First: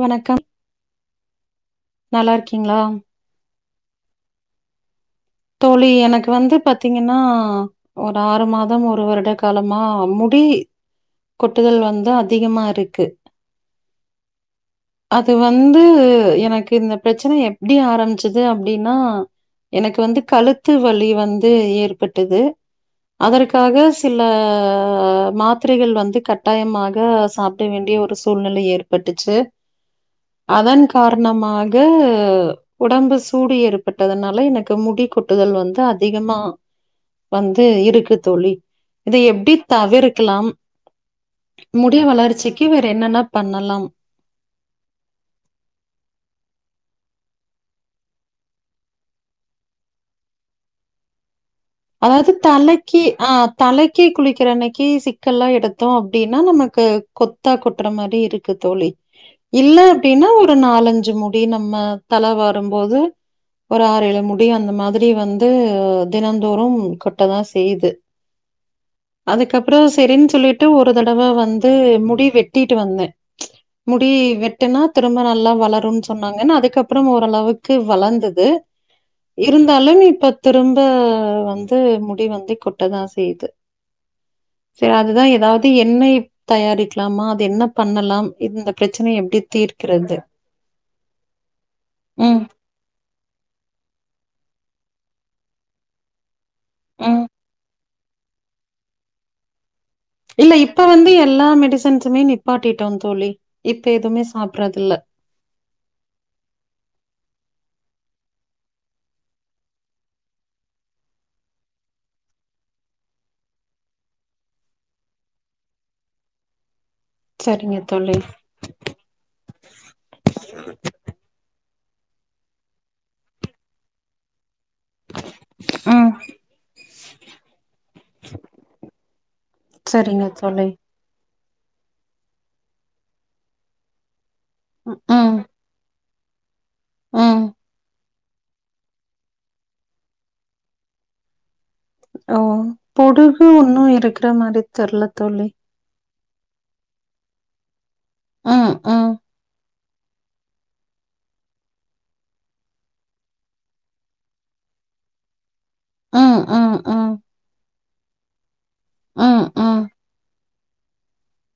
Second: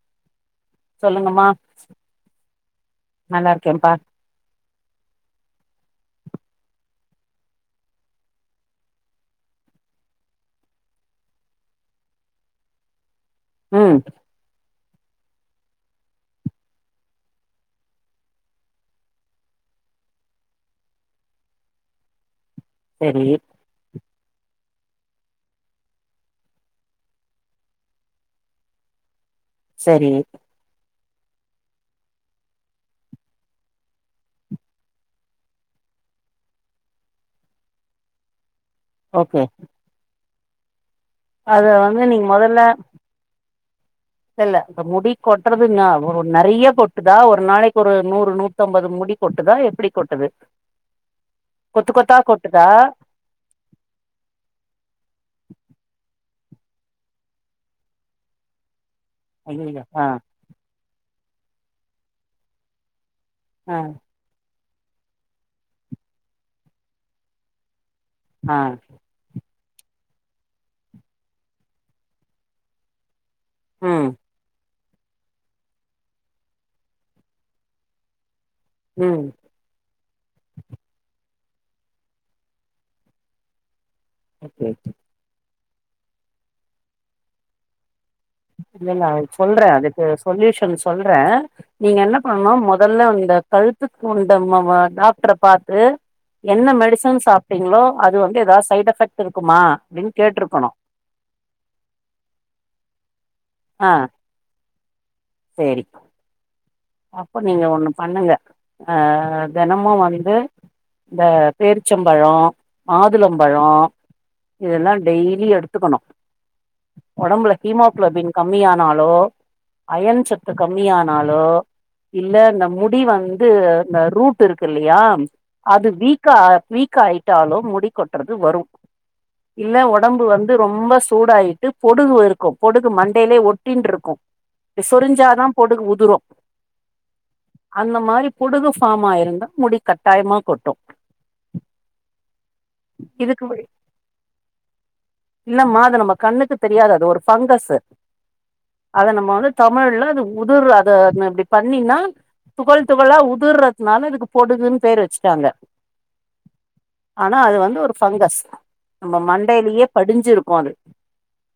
வணக்கம் சொல்லுங்கம்மா நல்லா இருக்கீங்களா நல்லா கெம்பா தோழி எனக்கு வந்து பாத்தீங்கன்னா ஒரு ஆறு மாதம் ஒரு வருட காலமா முடி கொட்டுதல் வந்து அதிகமா இருக்கு உம் அது வந்து எனக்கு இந்த பிரச்சனை எப்டி ஆரம்ச்சிது அப்டினா எனக்கு வந்து கழுத்து வலி வந்து ஏற்பட்டது சரி அதற்காக சில ஆ மாத்திரைகள் வந்து கட்டாயமாக சாப்ட்ட வேண்டிய ஒரு சூழ்நிலை ஏற்பட்டுச்சு செரி அதன் காரணமாக ஒடம்பு சூடு ஏற்பட்டதனால எனக்கு முடி கொட்டுதல் வந்து அதிகமா வந்து இருக்கு தோழி இது ஓகே எப்டி தவிர் கில்லாம் அத வந்து நீங் மொதல்ல என்னென்ன பண்ணலாம் இல்ல அப் முடி கொட்டறது நாலோ நெறைய கொட் ட்டுதா ஒரு நாளைக்கொரு நூறு நூத்தம்பது முடி கொட்டுதா எப்டி கொட்டுது கொத்து கொத்தா அதாவது கொட்டுதா தலைக்கு ஆஹ் தலைக்கி குளிக்கிற அன்னைக்கு சிக்கல்லா எடுத்தோ அப்டின் னா நமக்கு கொத்தா கொட்டுற மாரி இருக்கு தோழி இல்ல ஐயையோ ஆ அப்டின்னா ஒரு நாலஞ்சு முடி டி நம்ம தல வாரும்போது ஆ ஒரு ஆறு ஏழு முடி அ ந்த மாரி வந்து தினம் தோறும் கொட்ட தா செய்யுது ஆஹ் அதுக்கப்புற சரின்னு சொல்லிட்டு ஒரு தடவ வந்து முடி வெட்டிட்டு வந்தே முடி ம் வெட்டனா திரும்ப நல்லா வளரும்ன் சொன்னாங்கன் அதுக்கப்புற ஓரளவுக்கு வளந்தது ம் இருந்தாலு இப் ப திரும்ப வந்து முடி வந்து கொட்டதா செய்து ஓகே சரி அதுதா ஏதாவ இது எண்ணெய் தயாரிக்லாமா அது என்ன பண்ணலாம் இந்த இல்ல இல்ல பிரச்சனைய எப்படி சொல்றே அதுக்கு தீர்க்கிறது? சொல்யூஷன் சொல்றே நீங்க என்ன ம், பண்ணனு முதல்ல இந்த கழுத்துக்கு உண்டமவா தா [unintelligible] பாத்து என்ன மெடிசன் ம். சாப்பிட்டீங்ளோ அது வந்து எதாவது சைட் எஃபெக்ட் இருக்குமா அப்டின்னு இல்ல கேட்ருக்கணு இப்ப வந்து எல்லா மெடிசன்ஸமே நிப்பாட்டிட்டோ தோழி இப்ப ஆ எதுவுமே சாப்டறது இல்ல சேரி அப்ப நீங்க ஒண்ணு பண்ணுங்க அஹ் தெனமு வந்து இந்த பேரிச்சம்பழோ மாதுளம்பழோ இதெல்லா டெய்லி எடுத்துக்கணு ஒடம்புல சரிங்க தோழி. ஹீமோகுளோபின் கம்மியானாலோ அயன் சத்து கம்மியானாலோ இல்லே இந்த முடி வந்து இந்த ரூட் ருக்கு இல்லியா அது ம். வீக்கா வீக்கா ஆயிட்டாலும் முடி கொட்றது வரு இல்ல ஒடம்பு சரிங்க வந்து தோழி. ரொம்போ சூடாயி ட்டு பொடுகு இருக்கு பொடுகு மண்டேலே ஒட்டின்டுருக்கு ம், ம். சொரிஞ்சாதா பொடுகு உதுரு ம் அந்த மாரி பொடுகு ஃபாமாயிருந்தா முடி கட்டாயமா கொட்டு ஓ இதுக்கு பொடுகு முடி ஒன்னு இருக்கிற மாரி தெர்ல தோழி இல்லம்மா அது நம்ம கண்ணுக்கு தெரியாது அது ஒரு ஃபங்கஸ்ஸு ம் ம் தமிழ்ல அது உதிர்ர அதனா அப்டி பண்ணினா துகள் துகழா உதர்றத்னால இதுக்கு பொடுகுன் பேரு வெச்ட்டாங்க ம் ம் ம் ஒரு ஃபங்கஸ் நம்ம ம் மண்டைலியே ம் படிஞ்சிரு போது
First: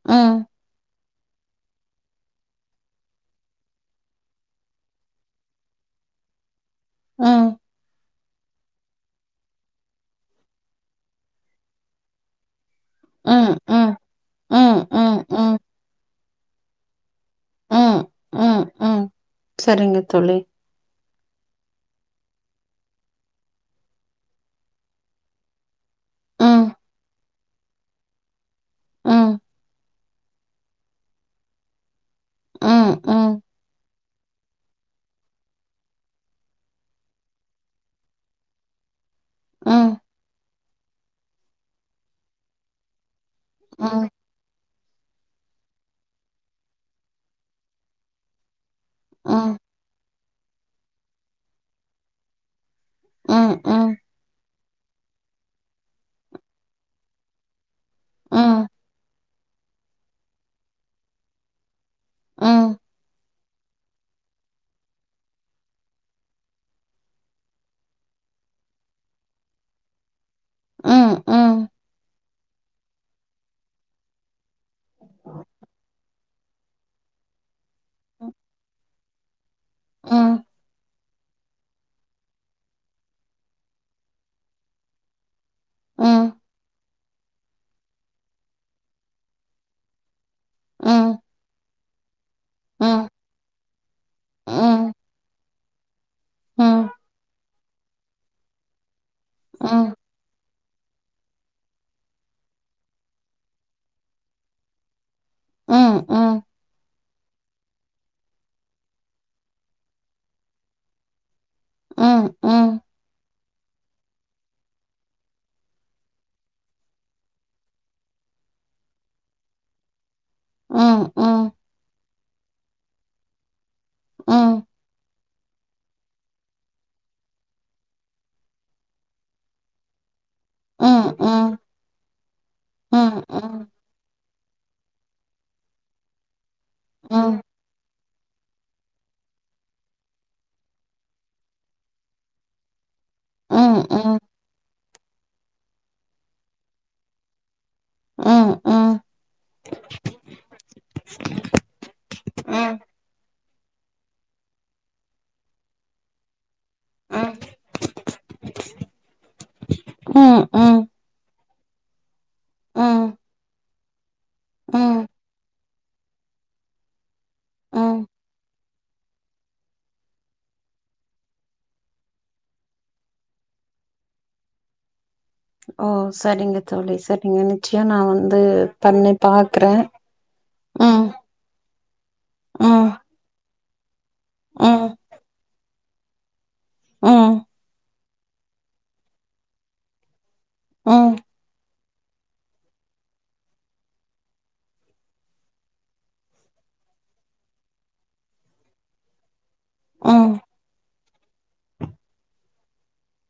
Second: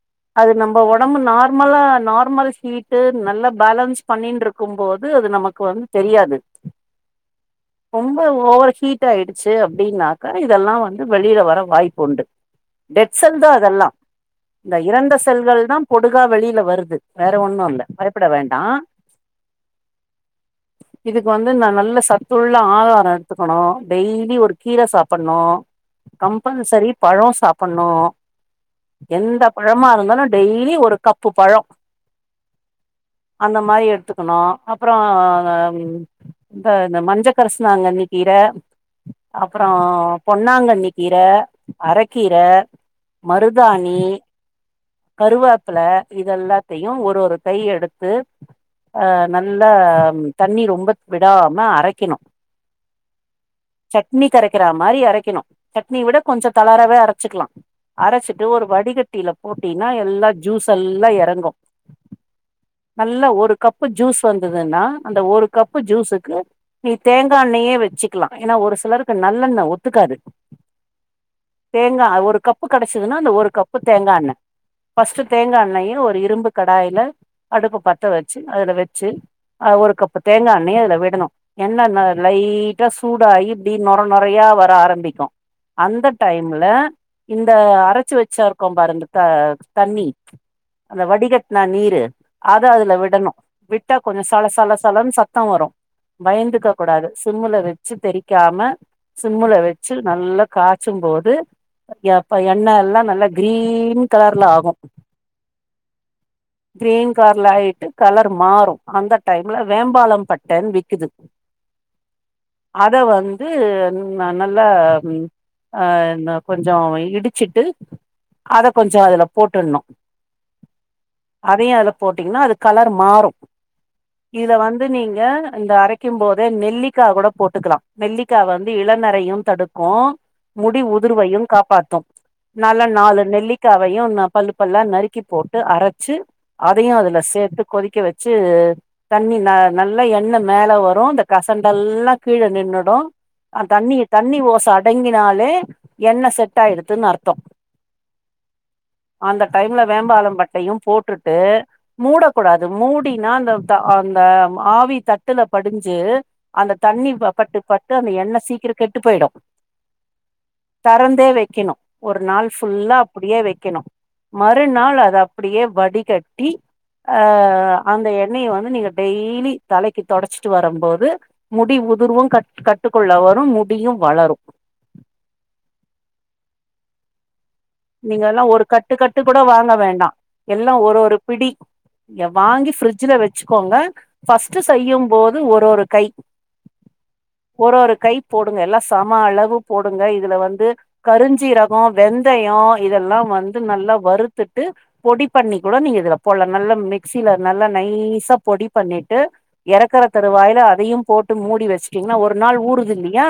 ம் அது நம்ப உட நம்ம நார்மலா நார்மல் சீட்டு நல்லா பேலன்ஸ் பண்ணின்டுருக் க்கும்போது அது நமக்கு வந் தெரியாது ம் ரொம்போ ஓவர் ஹீட் ஆயிடுச்சு அப்டின்னாக்கா இதெல்லா வந்து வெளில வர வாய்ப்புண்டு டெட் செல் தா ம் ம் அதெல்லா இந்த ம் இறந்த ம் ம் செல்கள் தா போட் டுகா வெளில வருது வேற ஒண்ணுல்ல ம் பயப்பட வேண்டா ம் ம் சரிங்க தோழி இதுக்கு வந்து நா நல்ல சத்துள்ள ஆகார எடுத்துகணு டெய்லீ ஒரு கீர சாப்புன்னு ம் கம்பல்சரி பழோ சாப்புன்னு ம் எந்த பழமாருந்தாலு டெய்லீ ஒரு கப்பு பழொ ம் ம் ம் அந்த மாரி எ குனு அப்றோ இந்த இந்த மஞ்ச கரிசிலாங்கண்ணி கீர அப்புறோ ம் பொன்னாங்கண்ணி கீர அறக்கீர மருதாணி ம் கருவேப்பில இதெல்லாத்தையு ஒரு ஒரு கை எடுத்து அ ம் நல்லா தண்ணி ரொம்ப விடாம அரைக்கனு ம் ம் ம் சட்னிக்கு கரெக் ரக்கிற மாரி அரைக்கனு சட்னி விட கொஞ்சோ தளரவே அரச்சுிக்கலா அரச்சிட்டு ஒரு ம் ம் வடிகட்டில போட்டினா எல்லாம் ஜூஸ் எல்லா எறங்கு ம் நல்ல ஒரு கப்பு ஜூஸ் வந்ததுன்னா அந்த ஒரு கப்பு ஜூஸ்க்கு நீ தேங்காய் எண்ணயே வச்சுக்கலா ஏனா ஒரு சிலருக்கு நல்லெண்ண ஒத்துக்காது ம் ம் தேங்கா ஒரு கப்பு கெடச்சதுன்னா அந்த ஒரு கப்பு தேங்கா எண்ணெ ஃபஸ்ட் தேங்கா எண்ணெய ஒரு இரும்பு கடாயல அடுப்பு பத்த வ சி அதுல வச்சி ஆ ஒரு ம் கப்பு தேங்காய் எண்ணய அதுல விடணும் என்னன்ன லைட்டா சூடாநகிடி நொர நொறையா வர ஆரம்பிக்கும் ம் ம் அந்த ம் டைம்ல இந்த அரச்சு வச்சா இருக்கோ பாரு இந்த த தண்ணி ம் ம் அந்த ம் வடிகட்டன நீரு அத அதுல விட்டா கொஞ்ச சள சள ம் சளன்னு சத்த வரு பயந்துக்க கூடாது சிம்ல வச்சு தெறிக்காம சிம்ல வச்சு நல்லா காச்சும்போது யப்ப எண்ண எல்லா நல்லா கிரீன் கலர்ல ஆகு கிரீன் கலர் ஆயிட் கலர் மாறு அந்த டைம்ல வேம்பாலம் பட்டன்னு விக்குது அத வந்து ந நல்லா ம் ஆஹ் இந்த கொஞ்சோ இடிச்சுட்டு அத கொஞ்சோ அதுல போட்டுட்ணு அதயு அதுல போட்டீங்ன்னா அது கலர் மாறு ம் இதுல ம் வந்து நீங் க இந்த அரைக்கும் போதே நெல்லிக்கா கூட போட்டுக்கலா நெல்லிக்கா வந்து இளநறையும் தடுக்கு முடி ம் உதிர்வையு ம் காப்பாத்தும் நல்ல நாலு ம் ம் நெல்லிக்காவயு ந பல்லு பல்லா நறுக் க்கி போட்டு அரச்சு அதையு அதுல ம் சேத் கொதிக்க வச்சு தண்ணி ந நல்லா எண்ணெ மேல வரு இந்த கசண்டெல்லா கீழே நின்னுடு ம் தண்ணி ம் ம் தண்ணி ஓச அடங்கின் னாலே என்ன செட் ஆயிடுத்துன்னு அர்த்தம் ம் ம் அந்த டைம்ல வேம்பாலம் பட்டையு போட்டுட்டு மூட கூடாது ம் மூடினா அந்த த அந்த ஆவி தட்டுல படிஞ்சு அந்த தண்ணி ம் பட்டு பட்டு அந்த எண்ணெ சீக்கிரோ கெட்டு போயிடு உம் உம் தே வைக்கணு ஒரு நாள் ஃபுல்லா அப்படியே வைக்கணு மறுநாள் ம் அத அப்படியே வடிகட்டி அஹ் ம் அந்த எண்ணெய வந்து நீங்க டெய்லி தலைக்கு தொடடைச்சிட்டு வரும்போது முடி உதிர்வு கட் கட்டுக்குள்ள வரு முடியு வளரு ஓ செரிங்க தோழி செரிங்க நீங்க எல்லா ஒரு கட்டு கட்டு கூட வாங்க வேண்டா எல்லா ஒரு ம் ஒரு பிடி நீங்க வாங்கி ம் ஃப்ரிட்ஜில வச்சு க்கோங்கா ஃபர்ஸ்ட்டு ம் செய்யு போது ஒரு ஒரு கை ம் ஒரு ஒரு கை போடுங்க எல்லா சம அளவு போடுங்க இதுல வந் து ம் கருஞ்சீரகோ வெந்த யோ இதெல்லா வந்து நல்லா வருத்துட்டு பொடி பண்ணி கூட நீங்க இதல போட்லா நல்லா மிக்சில நல்லா நைசா பொடி பண்ணிட்டு இறக்கற ம் தருவாயில அதையும் போட்டு மூடி வச்சுட்டீங்கன்னா ஒரு நாள் ஊருது இல்லையா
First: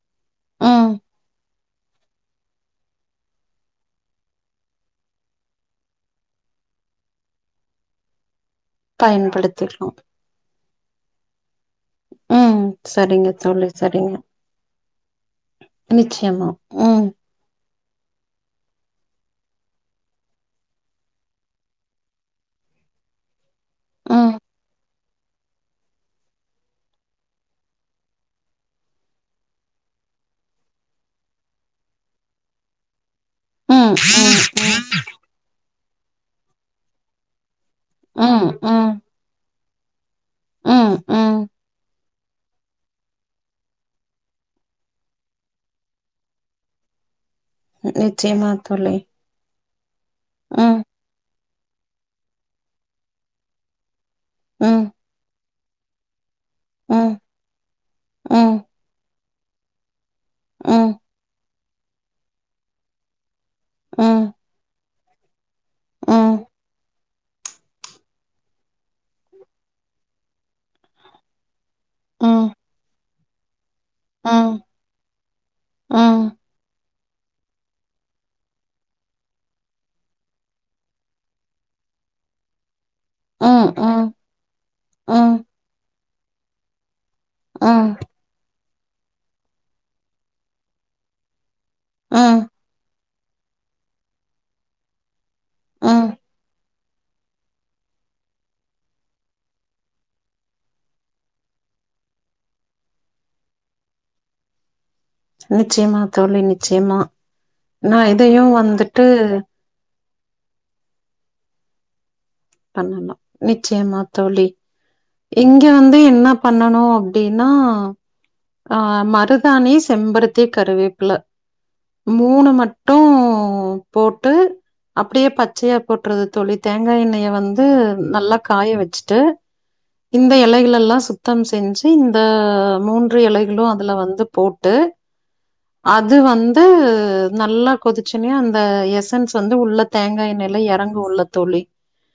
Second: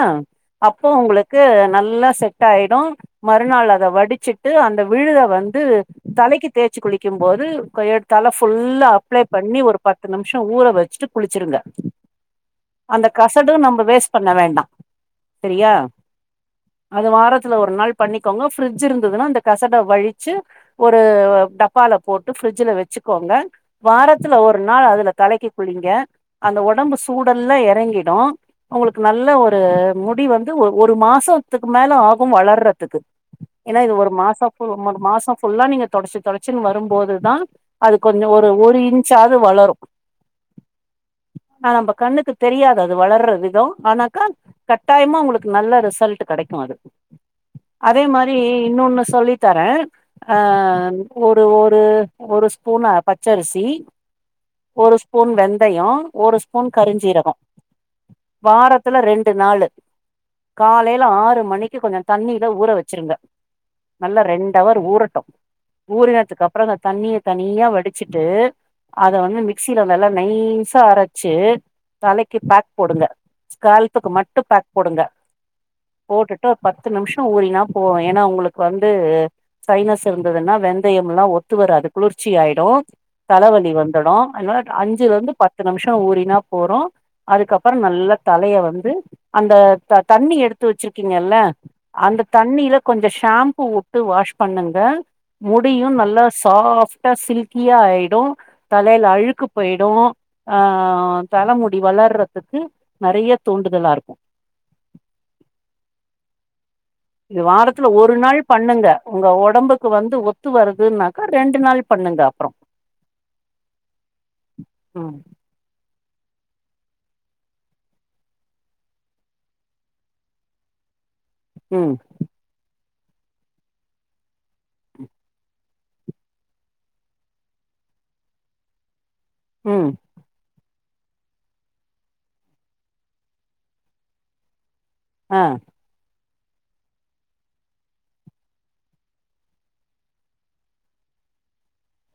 அப்போ ம் உங்களுக்கு நல்லா செட் ஆயிடு மறுநாள் அத வ டிச்சிட்டு அந்த விழுத வந்து தலைக்கு தேச்சி குளிக்கும்போது கொயட் தல ஃபுல்லா அப்ளே பண்ணி ஒரு பயன்படுத்திக்லா பத்து நிம்ஷம் ஊர வச்சிட்டு குளிச்சிருங்க ம் அந்த சரிங்க கசடு தோழி நம்ம சரிங்க வேஸ் பண்ண வேண்டா செரியா நிச்சயமா ம் அது வாரத்துல ஒரு நாள் பண்ணிக்கோங்க ஃப்ரி ட்ஜ் இருந்ததுன்னா அந்த கசட வழிச்சு ஒரு டப்பால போட்டு ஃபிரிட்ஜ்ல வச்சுக்கோங்க வாரத்துல ம் ஒரு நாள் அதுல தலைக்கு குளிங்க அந்த ஒடம்பு சூடெல்லா இறங்கிடும் உங்களுக்கு நல்ல ஒரு முடி வந்து ஒ ஒரு மாசத்துக்கு மேல ஆகு வளர்றதுக்கு ஏனா இது ம் ஒரு மாசம் ஃபுல் ம் ஒரு மாசோ ஃபுல்லா நீங்க தொடச்சி தொடச்சுன் வரும்போதுதா அது கொஞ்ச ம் ஒரு ஒரு ம் இன்ச்சாவது வளரு ம் ம் ஆ ப கண்ணுக்கு தெரியாது அது வளர்ற வித ஆனாக்கா கட்டாயமா உங்களுக்கு நல்ல ரிசல்டு கிடைக்கு அது அதே மா ரி நிச்சயமா தோழி இன்னொன்னு சொல்லி தரே ம் ஆஹ் ஒ ரு ஒரு ஒரு ஸ்பூன்ன பச்சரிசி ம் ஒரு ஸ்பூன் வெந் தையோ ஒரு ஸ்பூன் ம் கருஞ்சீரகோ ம் வாரத்துல ரெண் டு நாளு ம் காலைல ஆறு மணி க்கு கொஞ்ச தண்ணில ஊற வெச்சுருங்க நல்லா ம் ரெண்டவர் ஊரட் டு ம் ஊறுனத்துக்கப்புறோ அந்த தண்ணிய தனியா வடிச்சிட்டு அத வந்து மிக்சியில நல்லா நைசா அரச்சு தலைக்கு ம் பேக் போடுங்க கால்த்துக்கு மட்டு ம் பேக் போடுங்க ம் போட்டுட்டு ஒரு பத் து நிமிஷோ ஊறினா போவே ஏனா உங்களுக்கு வந்து சைனஸ் இருந்ததுன்னா வெந்தயம் எல்லா ஒத்து வராது குளிர்ச்சி ஆயிடு ம் ம் தலைவலி வந்துடு அதனால அஞ்சுல இருந்து ம் பத்து நிமிஷோ ஊறி ன்ன போறு அதுக்கப்புறோ ம் நல்லா தலைய வந் ந்து அந்த த தண்ணி எடுத்து வெச்சுருக்கீங்கல்ல அந்த ம் தண்ணிலப் கொஞ்ச ஷாம்பூ வுட்டு வாஷ் பண்ணுங்க முடியு ம் நல்லா சாஃப்டா சில்கியா ஆயிடு தலையில அழுக்கு போயிடு அ தலமுடி வளர்றதுக்கு நெறைய தூண்டுதலா இருக்கு நிச்சியமா தோழி இன்னிக் இது வாரத்துல ஒரு நாள் பண்ணுங்க வந்துட்டு உங்க ஒடம்புக்கு வந் து ஒத்து வருதுன்னுக்கா ரெண்டு நாள் பண்ணுங்க அப்புறோ பண்ணணு நிச்சியமா தோழி ம் இங்க வந்து என் என்ன பண்ணணு அப்டின்னா ஆ மருதானி செம்பருத்தி கருவேப்புல ம் மூணு மட் டு போட்டு அப்பிடியே பச்சையா போட்டறது தோழி தேங்கா எண்ணெய வந்து நல்லா காய வெச்சுட்டு ம் இந்த இலைகளலெல்லா சுத்தம் செஞ்சி இந்த மூன்று இலைகளு அதுல வந்து போட்டு ஆ இது வந்து நல்லா கொதிச்சுனியா அந்த எசன்ஸ் வந்து உள்ள தேங்கா எண்ணெயில எறங்குள்ள தோழி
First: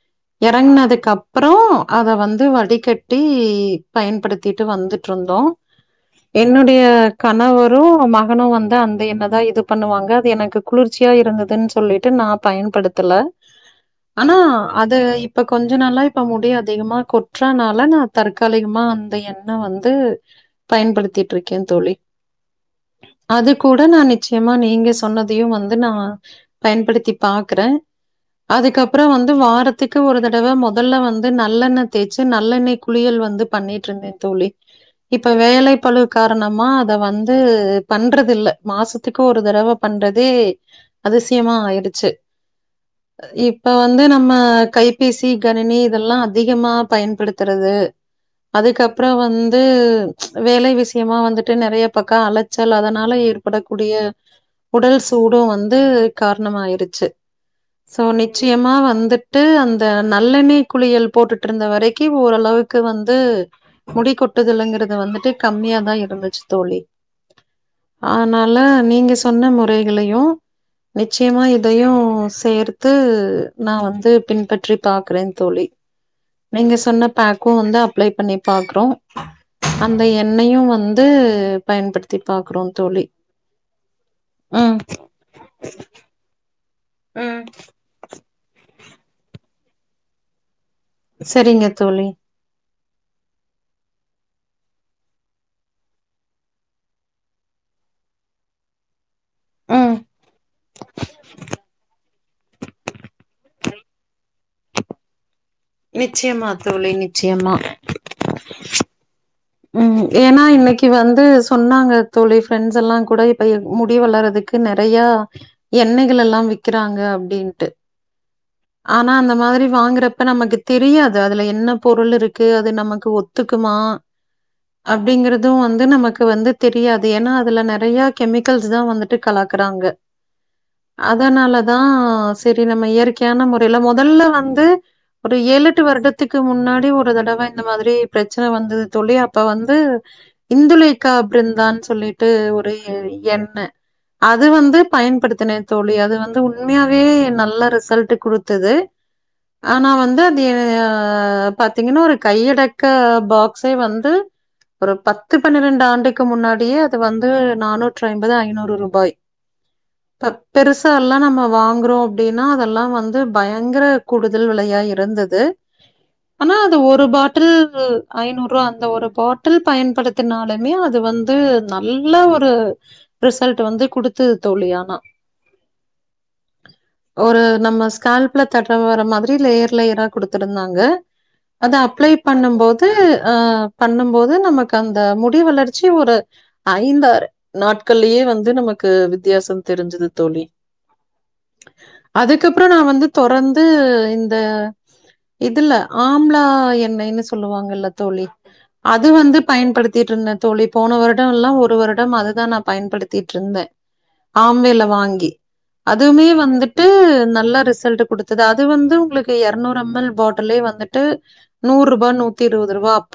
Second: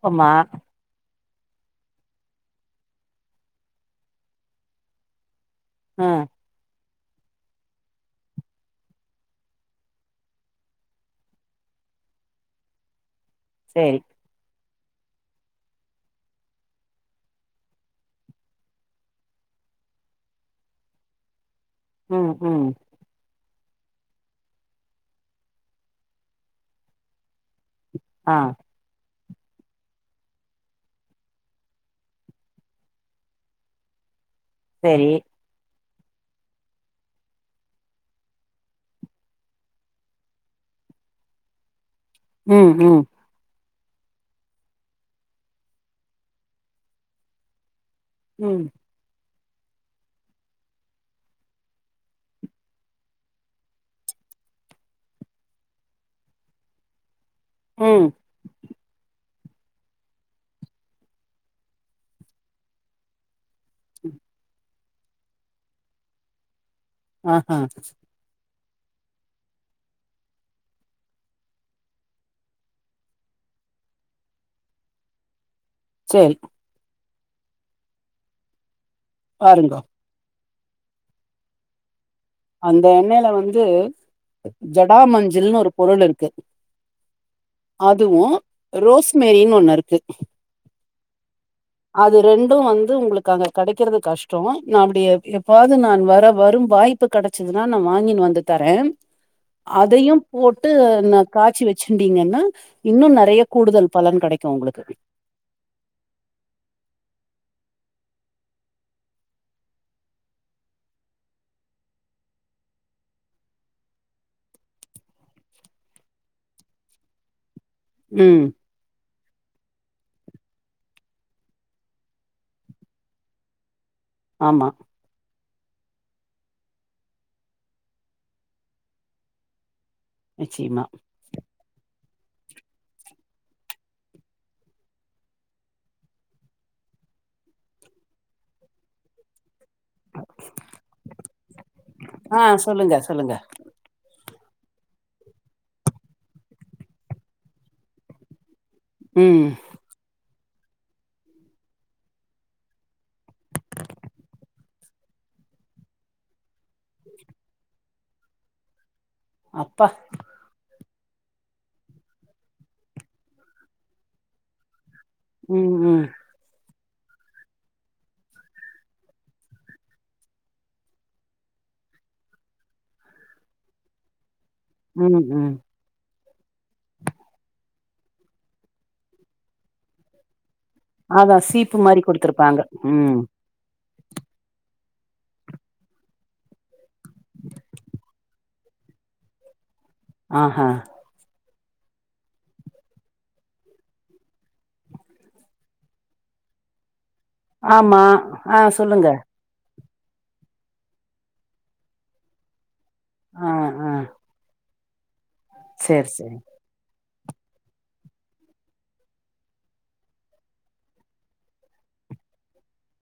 ஆமா எறங்குனதுக்கப் அப்புறோ அத வந்து வ டி கட்டி பயன்படுத்திட்டு வந்துட்டு இருந்தோ ஆ என்னுடைய கணவரு மகனு வந்து அந்த எண்ணெதா இது பண்ணுவாங்க அது எனக்கு குளுர்ச்சியா இருந்ததுன் சொல்லிட்டு நா பயன்படுத்தல சேரி ஆனா அத இப்ப கொஞ்ச நாளா இப்ப முடி அதிகமா கொட் ற்றனால நா தற்காலிகமா அந்த எண்ணெ வந்து பயன்படுத்திட்டு இருக் கே தோழி ம் ம் அது கூட நா நிச்சயமா நீங்க சொன்னதையு வந்து நா பயன்படுத்தி பாக் கறே ஆ அதுக்கப்புற வந் வாரத்துக்கு ஒரு தடவ மொதல்ல வந்து நல்லெண்ண தேச்சு நல்லெண்ணெ குளியல் வந்து பண்ணிட்டு இருந்தே தோழி சேரி இப்ப வேலை பழு காரணமா அத வந்து பண்றது இல்ல மாசத்துக்கு ஒரு தடவ பண்றதே அதிசயமா ஆயிடுச்சு ம் ம் இப்ப வந்து நம்ம கைபேசி கணினி இதெல்லா அதிகமாப் பயன்படுத்துறது ம் அதுக்கப்புற வந் து வந்து வேலை விஷியமா வந்துட்டு நெறைய பக்க அலச்சல் அதனால ஏற்படக்கூடிய உடல் சூடும் வந்து காரண ஆயிடுச்சு சோ ம் நிச்சயமா வந்துட் ட்டு அந்த நல்லெண்ணை குளியல் போட்டுட் டுருந்த வரைக்கு ஓரளவுக்கு வந்து முடி கொட்டதுல்லங்கிற இது வந்துட்டு கம்மியா தா இருந்துச்சு தோழி ஆ ஹ நல்ல நீங்க சொன்ன முறைகளையு நிச்சயமா இதையு சேர்த்து நா வந்து பின்பற்றி பாக்கறே தோழி சேரி நீங்கள் சொன்ன பேக்கு வந்து அப்ளை பண்ணி பாக்கறோ பாருங்கோ என்னயு வந்து பயன்படுத் அந்த எண்ணெயில வந்து ம். ஜடா மஞ்சள்னு ஒரு பொருள் இருக்கு ம். அதுவு ரோஸ்மேரி இன்னொன்னு இருக்கு சரிங்க தோழி. அது ரெண்டு வந்து உங்களுக்கு அங்க கெடைக்கிறது கஷ் டோ நா அப்டி எப்பாவது நா வர வரும் வாய்ப்பு கெடைச்சதுன்னா நா வாங்கின்னு வந்து தரே ம். அதையு போட்டு நா காச்சி வச்சுன் ங்கன்னா இன்னு நெறைய கூடுதல் பலன் கெடைக்கு உங்களுக்கு நிச்சயமா தோழி நிச்சயமா உம் ஏன்னா இன்னைக்கு வந்து சொன்னாங்க தோழி ஃப்ரெண்ட்ஸ் எல்லா கூட இப்ப முடி வளரதுக்கு நெறையா எண்ணெய்கள் எல்லா விக்கிறாங்க அப்படின்டு உம் னா அந்த மாரி வாங்குறப்ப நமக்கு தெரியாது அதுல என்ன பொருள் இருக்கு அது நமக்கு ஒத்துக்குமா ஆமா அப்டிங்கறத் துவு வந்து நமக்கு வந்து தெரியாது ஏன்னா அதுல நெறைய கெமிக்கல்ஸ் தா வந்துட்டு கலக்குறாங்க நிச்சயமா அதனாலதா ஆ சரி நம்ம இயற்கையான முறையில மொதல்ல வந்து ஒரு ஏழு எட்டு வருடத்துக்கு முன்னாடி ஒரு தடவை இந்த மாதிரி பிரச்சனை வந்தது சொல்லி அப்ப வந் ந்து இந்துலேக்கா பிர்ங்கானு சொல்லிட்டு ஆ ஒரு சொல்லுங்க சொல்லுங்க எண்ணெ அது வந்து பயன்படுத்தினே தோழி அது வந்து உண்மையாவே நல்ல ரிசல்ட் குடுத் - தது ம் ஆனா வந்து தி ஆ பாத்தீங்கன்னா ஒரு கையடக்க பாட் சோ வந்து ஒரு பத்து பன்னிரெண்டு ஆண்டுக்கு முன்னாடியே அது வந்து நானூற்றி ஐம்பது ஐநூறு ரூபாய் அப்பா மத்தாலா நம்ம வாங்குறோ அப்டின்னா அதெல்லா வந்து பயங்கர கூடுதல் விலையாய் இருந்தது ம் ம் ஆனா அது ஒரு ஒரு பாட்டில் ஐநூறு ரூவா அந்த ஒரு பாட்டில் பயன்படுத்தினாலுமே அது வந்து நல்ல ஒரு ரிசல்ட் வந்து குடுத்து தோழியானா ம் ம் ஒரு நம்ம கால்புல தட்டுற வர மாதிரி லேயர் லேயரா குடுத்துட்டுருந்தோ க அதா அத சீப்பு மாரி அப்ளை குடுத்துருப்பாங்க பண்ணும்போது து ம் ஆ பண்ணும் போது நமக்கு அந்த முடி வளர்ச்சி ஒரு ஐந்தாறு நாட்கள்லயே வந்து நமக்கு வித்தியாசம் தெரிஞ்சது தோழி. ஆஹா அதுக்கப்புற நா வந்து தொடர்ந்து இந்த இதுல ஆம்லா எண்ணெய்னு சொல் அல்ல ஆமா தோழி ஆ அது சொல்லுங்க வந்து பயன்படுத் திட்டுருந்த தோழி போன வருடம் எல்லா ஒரு வருட அதுதா பயன்படுத்திட்டு ஆ இருந்தே ஆ ஆம்வேல வாங்கி. சேரி சேரி அதுமே வந்துட்டு நல்ல ரிசல்ட் குடுத்தது. அது வந்து உங்களுக்கு எரநூறு எம் எல் பாட்டிலே வந்துட்டு நூறு ரூபா நூத் தி இருவதுரூபா அப்ப